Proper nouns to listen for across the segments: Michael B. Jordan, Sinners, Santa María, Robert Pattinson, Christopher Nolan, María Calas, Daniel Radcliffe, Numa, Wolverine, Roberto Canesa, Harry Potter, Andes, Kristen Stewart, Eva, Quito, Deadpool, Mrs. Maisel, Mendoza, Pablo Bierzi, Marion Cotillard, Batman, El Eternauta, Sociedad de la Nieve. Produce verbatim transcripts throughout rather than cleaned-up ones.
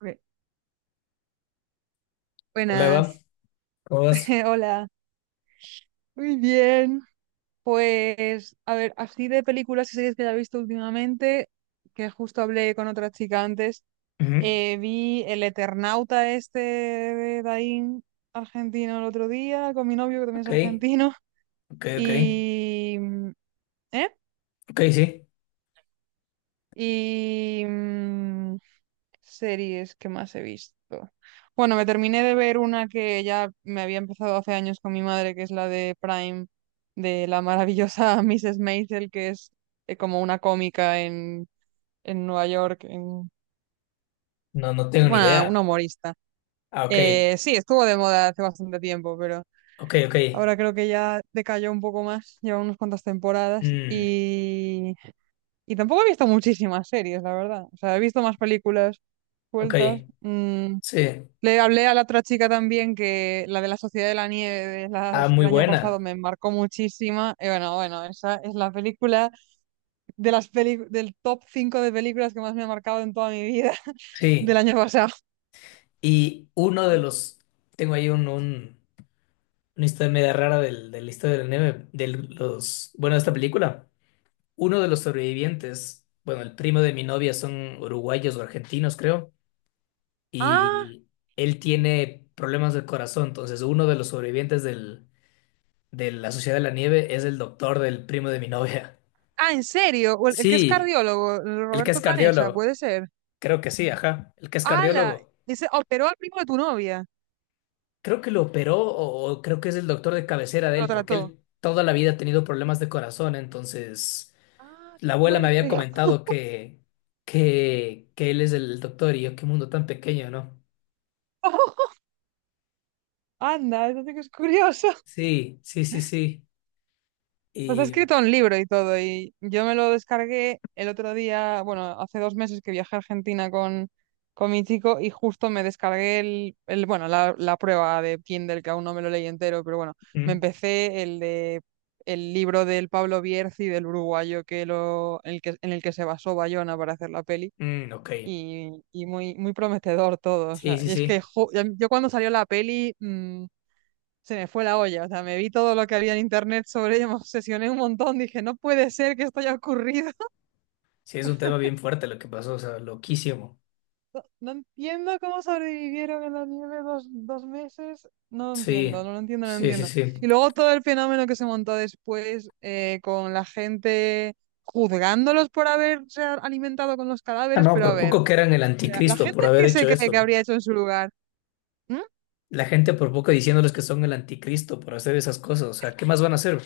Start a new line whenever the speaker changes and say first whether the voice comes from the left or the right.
right: Bue-
left: Hola Eva,
right: Buenas.
left: ¿cómo vas?
right: Hola, muy bien. Pues, a ver, así de películas y series que haya visto últimamente, que justo hablé con otra chica antes,
left: Ujú.
right: eh, vi El Eternauta este de Daín, argentino, el otro día, con mi novio, que también es
left: Ok,
right: argentino.
left: ok, ok,
right: y... mm, ¿Eh?
left: ok, sí.
right: Y... mm, series que más he visto. Bueno, me terminé de ver una que ya me había empezado hace años con mi madre, que es la de Prime, de la maravillosa missus Maisel, que es, eh, como una cómica en, en Nueva York, en,
left: No, no tengo ni
right: bueno, una
left: idea.
right: humorista.
left: Ah, ok,
right: Eh, sí, estuvo de moda hace bastante tiempo, pero
left: ok, ok.
right: ahora creo que ya decayó un poco más, lleva unas cuantas temporadas,
left: Mm,
right: y, y tampoco he visto muchísimas series, la verdad. O sea, he visto más películas
left: ok,
right: sueltas. mm,
left: sí.
right: Le hablé a la otra chica también, que la de la Sociedad de la Nieve de
left: Ah,
right: las- del
left: muy
right: año pasado
left: buena,
right: me marcó muchísima. Y bueno, bueno, esa es la película de las peli del top cinco de películas que más me ha marcado en toda mi vida, del
left: sí.
right: año pasado.
left: Y uno de
right: Sí.
left: los, tengo ahí un, un- una historia media rara del, de la historia del nieve, de los, bueno, de esta película. Uno de los sobrevivientes, bueno, el primo de mi novia son uruguayos o argentinos, creo,
right: Ah,
left: y él tiene problemas del corazón, entonces uno de los sobrevivientes del de la Sociedad de la Nieve es el doctor del primo de mi novia.
right: ah, ¿en serio? O El, el que es
left: Sí,
right: cardiólogo, el
left: el que es
right: Roberto Canesa,
left: cardiólogo.
right: puede ser.
left: Creo que sí, ajá. El que es
right: ¡Hala!
left: cardiólogo.
right: Ese operó al primo de tu novia.
left: Creo que lo operó o, o creo que es el doctor de cabecera de
right: Lo
left: él, porque
right: trató.
left: él toda la vida ha tenido problemas de corazón. Entonces,
right: ¡Ah,
left: la
right: qué
left: abuela me había
right: fuerte!
left: comentado que, que, que él es el doctor y yo, qué mundo tan pequeño, ¿no?
right: ¡Anda, eso sí que es curioso!
left: Sí, sí, sí, sí.
right: Pues ha
left: Y...
right: escrito un libro y todo, y yo me lo descargué el otro día, bueno, hace dos meses que viajé a Argentina con, con mi chico, y justo me descargué el, el bueno, la, la prueba de Kindle, que aún no me lo leí entero, pero bueno, me
left: mm,
right: empecé el de el libro del Pablo Bierzi, del uruguayo que lo, el que, en el que se basó Bayona para hacer la peli,
left: mm, ok.
right: y, y muy, muy prometedor todo, o
left: Sí,
right: sea,
left: sí,
right: y es que
left: sí.
right: jo- yo, cuando salió la peli... mm, se me fue la olla. O sea, me vi todo lo que había en internet sobre ella, me obsesioné un montón. Dije, no puede ser que esto haya ocurrido.
left: Sí, es un tema bien fuerte lo que pasó, o sea, loquísimo.
right: No entiendo cómo sobrevivieron en la nieve dos, dos meses. No lo entiendo,
left: Sí,
right: no lo entiendo, no lo
left: sí, sí,
right: entiendo.
left: sí.
right: Y luego todo el fenómeno que se montó después, eh, con la gente juzgándolos por haberse a- alimentado con los
left: Ah,
right: cadáveres,
left: no,
right: pero a
left: por
right: ver,
left: poco que eran el
right: o sea, la
left: anticristo
right: gente
left: por haber
right: que se
left: hecho
right: cree que
left: eso.
right: habría hecho en su lugar. ¿Mm?
left: La gente por poco diciéndoles que son el anticristo por hacer esas cosas. O sea, ¿qué más van a hacer?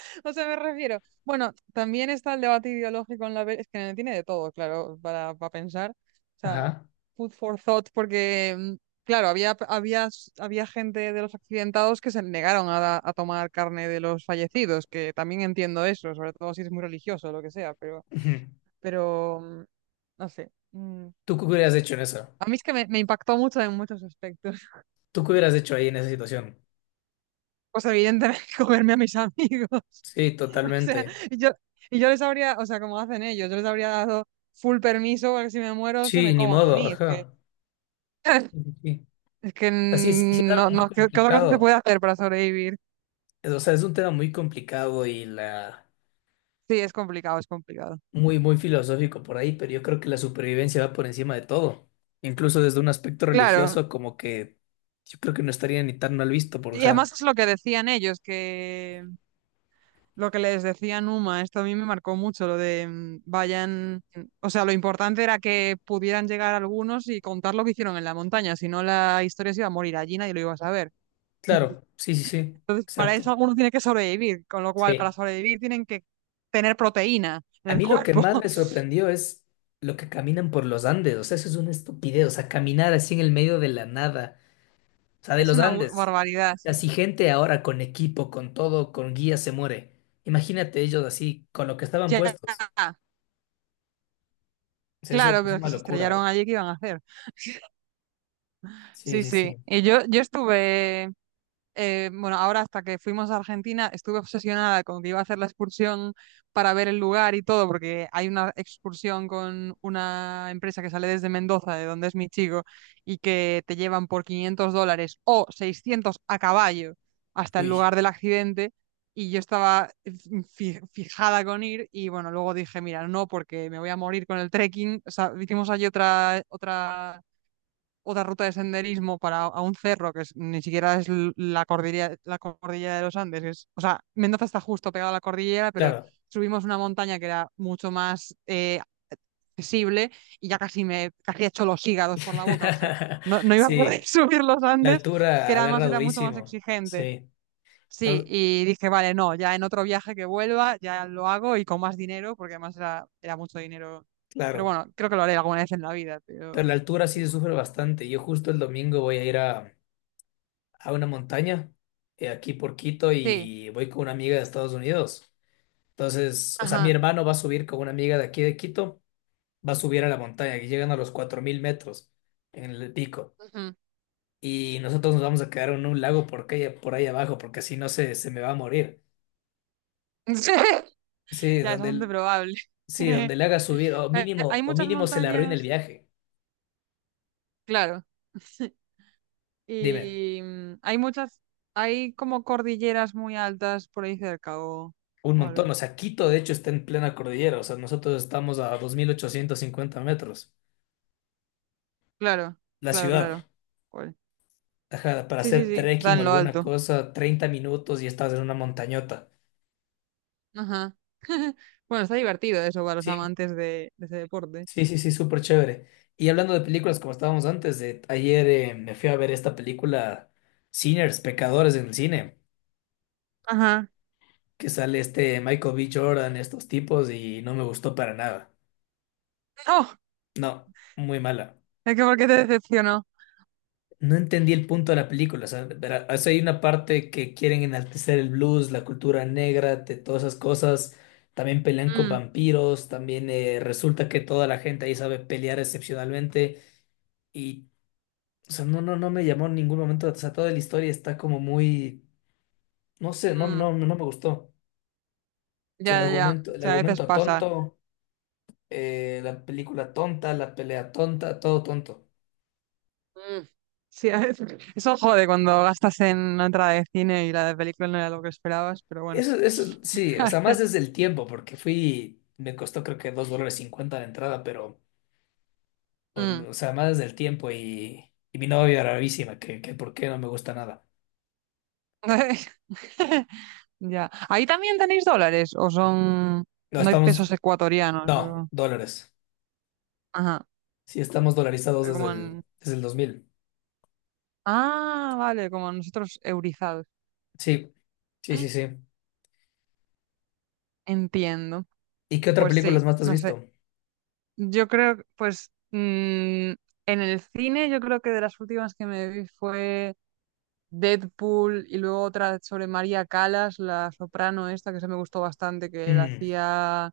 right: O sea, me refiero. Bueno, también está el debate ideológico en la peli. Es que no tiene de todo, claro, para, para pensar. O sea,
left: Ajá.
right: food for thought, porque, mm, claro, había, había, había gente de los accidentados que se negaron a, a tomar carne de los fallecidos, que también entiendo eso, sobre todo si es muy religioso o lo que sea, pero,
left: Ujú.
right: pero mm, no sé. mm.
left: ¿Tú qué hubieras hecho en esa?
right: A mí es que me, me impactó mucho en muchos aspectos.
left: ¿Tú qué hubieras hecho ahí en esa situación?
right: Pues evidentemente comerme a mis amigos.
left: Sí,
right: O sea,
left: totalmente.
right: y yo, y yo les habría, o sea, como hacen ellos, yo les habría dado full permiso para que, si me muero, se
left: Sí,
right: me
left: ni
right: coman a
left: modo,
right: mí. Es que,
left: ajá. Sí.
right: es que
left: Así es, sí sí, sí es algo
right: no,
left: muy
right: no, ¿qué, qué otra cosa se
left: complicado.
right: puede hacer para sobrevivir?
left: Es- O sea, es un tema muy complicado y la
right: Sí, es complicado, es complicado.
left: muy, muy filosófico por ahí, pero yo creo que la supervivencia va por encima de todo. Incluso desde un aspecto
right: Claro.
left: religioso, como que yo creo que no estaría ni tan mal visto, por, o
right: Y
left: sea,
right: además es lo que decían ellos, que lo que les decía Numa, esto a mí me marcó mucho, lo de mm, vayan, o sea, lo importante era que pudieran llegar algunos y contar lo que hicieron en la montaña, si no, la historia se iba a morir allí, nadie lo iba a saber.
left: claro, sí, sí, sí,
right: Para eso
left: exacto.
right: alguno tiene que sobrevivir, con lo cual, para
left: Sí.
right: sobrevivir, tienen que tener proteína en
left: A
right: el
left: mí lo que
right: cuerpo.
left: más me sorprendió es lo que caminan por los Andes. O sea, eso es una estupidez. O sea, caminar así en el medio de la nada. O sea, de
right: Es
left: los
right: una bu-
left: Andes.
right: barbaridad, sí.
left: Así gente ahora con equipo, con todo, con guía se muere. Imagínate ellos así, con lo que estaban
right: Ya,
left: puestos. O sea, eso
right: claro,
left: es
right: pero es
left: una
right: que se
left: locura, bro.
right: estrellaron allí, ¿qué iban a hacer?
left: Sí,
right: Sí,
left: sí,
right: sí.
left: sí.
right: Y yo, yo estuve, eh, bueno, ahora, hasta que fuimos a Argentina, estuve obsesionada con que iba a hacer la excursión para ver el lugar y todo, porque hay una excursión con una empresa que sale desde Mendoza, de donde es mi chico, y que te llevan por quinientos dólares o seiscientos a caballo hasta el
left: Uy,
right: lugar del accidente. Y yo estaba fi- fijada con ir, y bueno, luego dije, mira, no, porque me voy a morir con el trekking. O sea, hicimos allí otra, otra otra ruta de senderismo para a un cerro que es- ni siquiera es l- la cordillera, la cordillera, de los Andes. Es- o sea, Mendoza está justo pegado a la cordillera, pero
left: claro.
right: subimos una montaña que era mucho más, eh, accesible, y ya casi me casi he hecho los hígados por la boca. O sea, no, no iba a
left: Sí,
right: poder subir los
left: la
right: Andes, que
left: altura
right: era- además
left: agarra
right: era mucho más
left: durísimo.
right: exigente.
left: Sí,
right: Sí,
left: entonces,
right: y dije, vale, no, ya, en otro viaje que vuelva, ya lo hago, y con más dinero, porque además era, era mucho dinero. Pero
left: claro.
right: bueno, creo que lo haré alguna vez en la vida,
left: Pero
right: pero
left: la altura sí se
right: sí.
left: sufre bastante. Yo justo el domingo voy a ir a, a una montaña, eh, aquí por Quito,
right: Sí.
left: y voy con una amiga de Estados Unidos. Entonces, o sea, mi
right: Ajá.
left: hermano va a subir con una amiga de aquí de Quito, va a subir a la montaña, que llegan a los cuatro mil metros en el pico.
right: Ujú.
left: Y nosotros nos vamos a quedar en un lago porque, por ahí abajo, porque si no se, se me va a morir. Sí,
right: Ya, es
left: donde,
right: bastante
left: el-
right: probable.
left: sí, donde le haga subir, o
right: Eh, Hay
left: mínimo, o
right: muchas
left: mínimo se le arruine el
right: montañas,
left: viaje.
right: claro,
left: Dime.
right: y mm, hay muchas, hay como cordilleras muy altas por ahí cerca, o,
left: Un
right: o
left: montón,
right: algo.
left: o sea, Quito de hecho está en plena cordillera, o sea, nosotros estamos a dos mil ochocientos cincuenta metros,
right: Claro,
left: la
right: claro,
left: ciudad.
right: claro. Joder.
left: Ajá, para
right: Sí, sí,
left: hacer
right: sí, está
left: trekking o
right: en lo
left: alguna
right: alto.
left: cosa, treinta minutos y estás en una montañota.
right: Ajá. Bueno, está divertido eso para los
left: Sí,
right: amantes de, de ese deporte.
left: sí, sí, sí, súper chévere. Y hablando de películas, como estábamos antes, de, ayer eh, me fui a ver esta película Sinners, Pecadores en el cine,
right: Ajá.
left: que sale este Michael B. Jordan, estos tipos, y no me gustó para nada.
right: Oh,
left: No, muy mala.
right: es que, ¿por qué te decepcionó?
left: No entendí el punto de la película. O sea, verá, o sea, hay una parte que quieren enaltecer el blues, la cultura negra, de todas esas cosas. También pelean con
right: Mm,
left: vampiros. También eh, resulta que toda la gente ahí sabe pelear excepcionalmente. Y, o sea, no, no, no me llamó en ningún momento. O sea, toda la historia está como muy. No sé, no,
right: mm,
left: no, no me gustó. O sea,
right: ya,
left: el
right: ya, ya.
left: argumento,
right: O
left: el
right: sea, a veces
left: argumento
right: pasa.
left: tonto, eh, la película tonta, la pelea tonta, todo tonto.
right: Mm. Sí, a veces- eso jode cuando gastas en una entrada de cine y la de película no era lo que esperabas, pero bueno.
left: Eso, eso, sí, o
right: A
left: sea, más
right: ver.
left: desde el tiempo, porque fui, me costó creo que dos dólares cincuenta la entrada, pero, o
right: mm.
left: o sea, más desde el tiempo y, y mi novia bravísima, que, que por qué no me gusta nada.
right: Ya. ¿Ahí también tenéis dólares? ¿O son...
left: No,
right: ¿No hay
left: estamos,
right: pesos ecuatorianos?
left: no,
right: o-
left: dólares.
right: Ajá.
left: Sí, estamos dolarizados
right: pero
left: desde
right: Como
left: el,
right: en...
left: desde el dos mil.
right: Ah, vale, como nosotros, eurizados.
left: Sí, sí, sí, sí.
right: Entiendo.
left: ¿Y qué otra
right: Pues
left: película
right: sí,
left: más te has
right: no sé.
left: visto?
right: Yo creo, pues, mm, en el cine, yo creo que de las últimas que me vi fue... Deadpool, y luego otra sobre María Calas, la soprano esta, que se me gustó bastante, que la
left: Mm,
right: hacía,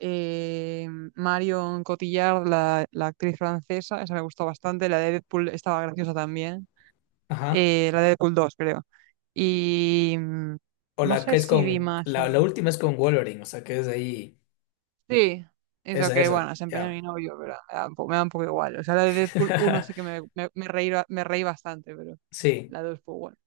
right: eh, Marion Cotillard, la, la actriz francesa. Esa me gustó bastante. La de Deadpool estaba graciosa también,
left: ajá.
right: eh, la de Deadpool dos, creo. Y mm,
left: O
right: no
left: la que
right: sé
left: es
right: si vi
left: con,
right: más.
left: la, la
right: en-
left: última es con Wolverine, o sea, que es ahí,
right: Sí, eso,
left: esa,
right: que
left: esa,
right: bueno, se empeñó mi
left: ya.
right: novio, pero me da un poco, me da un poco igual. O sea, la de Deadpool uno sí que me, me, me reí, ba- me reí bastante, pero
left: Sí,
right: la dos, pues bueno.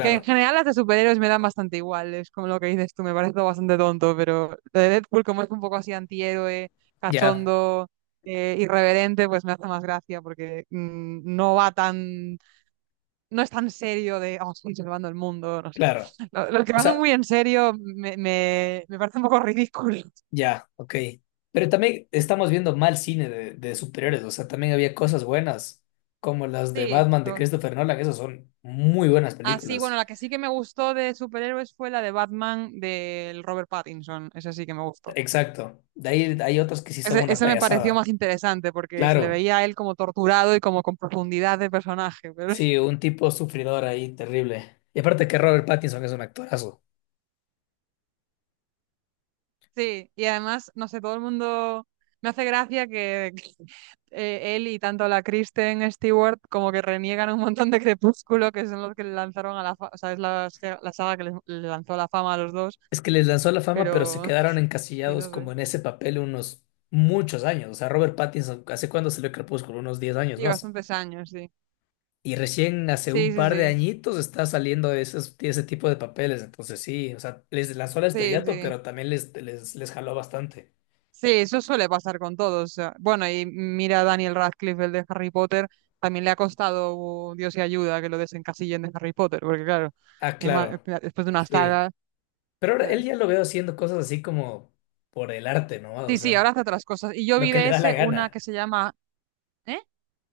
right: Que en general las de superhéroes me dan bastante igual, es como lo que dices tú, me parece todo bastante tonto, pero lo de Deadpool, como es un poco así antihéroe,
left: ya,
right: cachondo, eh, irreverente, pues me hace más gracia, porque mm, no va tan, no es tan serio de, oh, estoy salvando el mundo, no sé.
left: claro.
right: Lo- Los que
left: O
right: van
left: sea,
right: muy en serio me, me, me parece un poco ridículo.
left: ya, ok. Pero también estamos viendo mal cine de, de superiores, o sea, también había cosas buenas, como las de
right: Sí.
left: Batman de
right: co-
left: Christopher Nolan, esas son muy buenas
right: Ah, sí, bueno,
left: películas.
right: la que sí que me gustó de superhéroes fue la de Batman, del Robert Pattinson, esa sí que me gustó.
left: Exacto. De ahí hay otras que sí son
right: Ese,
left: una
right: ese me pareció
left: payasada.
right: más interesante porque se le
left: Claro,
right: veía a él como torturado y como con profundidad de personaje. Pero,
left: sí, un tipo sufridor ahí, terrible. Y aparte que Robert Pattinson es un actorazo.
right: sí, y además, no sé, todo el mundo me hace gracia que, eh, él, y tanto la Kristen Stewart, como que reniegan un montón de Crepúsculo, que son los que le lanzaron a la fama, o sea, es la, se- la saga que les- le lanzó a la fama a los dos,
left: Es que les lanzó la fama, pero se
right: pero,
left: quedaron
right: sí,
left: encasillados
right: no
left: como
right: sé.
left: en ese papel unos muchos años. O sea, Robert Pattinson, ¿hace cuándo salió Crepúsculo? Unos diez años
right: Sí,
left: más.
right: bastantes años, sí.
left: Y recién hace
right: Sí,
left: un
right: sí,
left: par de
right: sí.
left: añitos está saliendo de esos- de ese tipo de papeles. Entonces sí, o sea, les lanzó el
right: Sí,
left: estrellato,
right: sí.
left: pero también les, les, les jaló bastante.
right: Sí, eso suele pasar con todos. O sea, bueno, y mira a Daniel Radcliffe, el de Harry Potter, también le ha costado, uh, Dios y ayuda, que lo desencasillen de Harry Potter, porque claro,
left: Ah,
right: ema-
left: claro.
right: después de una
left: Sí.
right: saga.
left: Pero ahora
right: eh,
left: él ya lo veo haciendo cosas así como por el arte, ¿no? O
right: Sí, sí,
left: sea,
right: ahora hace otras cosas. Y yo
left: lo
right: vi
left: que le
right: de
left: da la
right: ese una que
left: gana.
right: se llama. ¿Eh?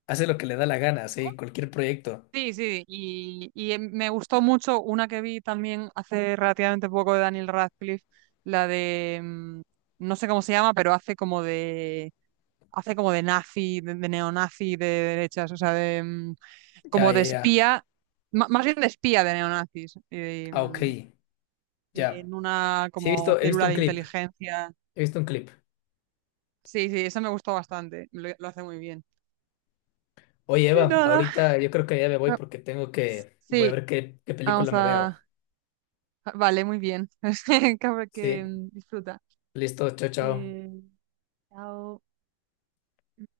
left: Hace lo que le da la gana,
right: ¿Cómo?
left: sí, cualquier proyecto.
right: Sí, sí, y, y em- me gustó mucho una que vi también hace relativamente poco de Daniel Radcliffe, la de. mm, No sé cómo se llama, pero hace como de. Hace como de nazi, de, de neonazi, de derechas, o sea, de, mm,
left: Ya,
right: como de
left: ya, ya.
right: espía, ma- más bien de espía de neonazis, eh,
left: Ah, ok.
right: mm,
left: Ya.
right: en una
left: Sí, he
right: como
left: visto, he visto
right: célula
left: un
right: de
left: clip.
right: inteligencia.
left: He visto un clip.
right: Sí, sí, eso me gustó bastante, lo, lo hace muy bien.
left: Oye,
right: Y
left: Eva,
right: nada.
left: ahorita yo creo que ya me voy
right: ah,
left: porque tengo que, voy a
right: Sí,
left: ver qué, qué película
right: vamos
left: me veo.
right: a... vale, muy bien. Cabra que,
left: Sí.
right: mm, disfruta.
left: Listo, chao, chao.
right: Eh,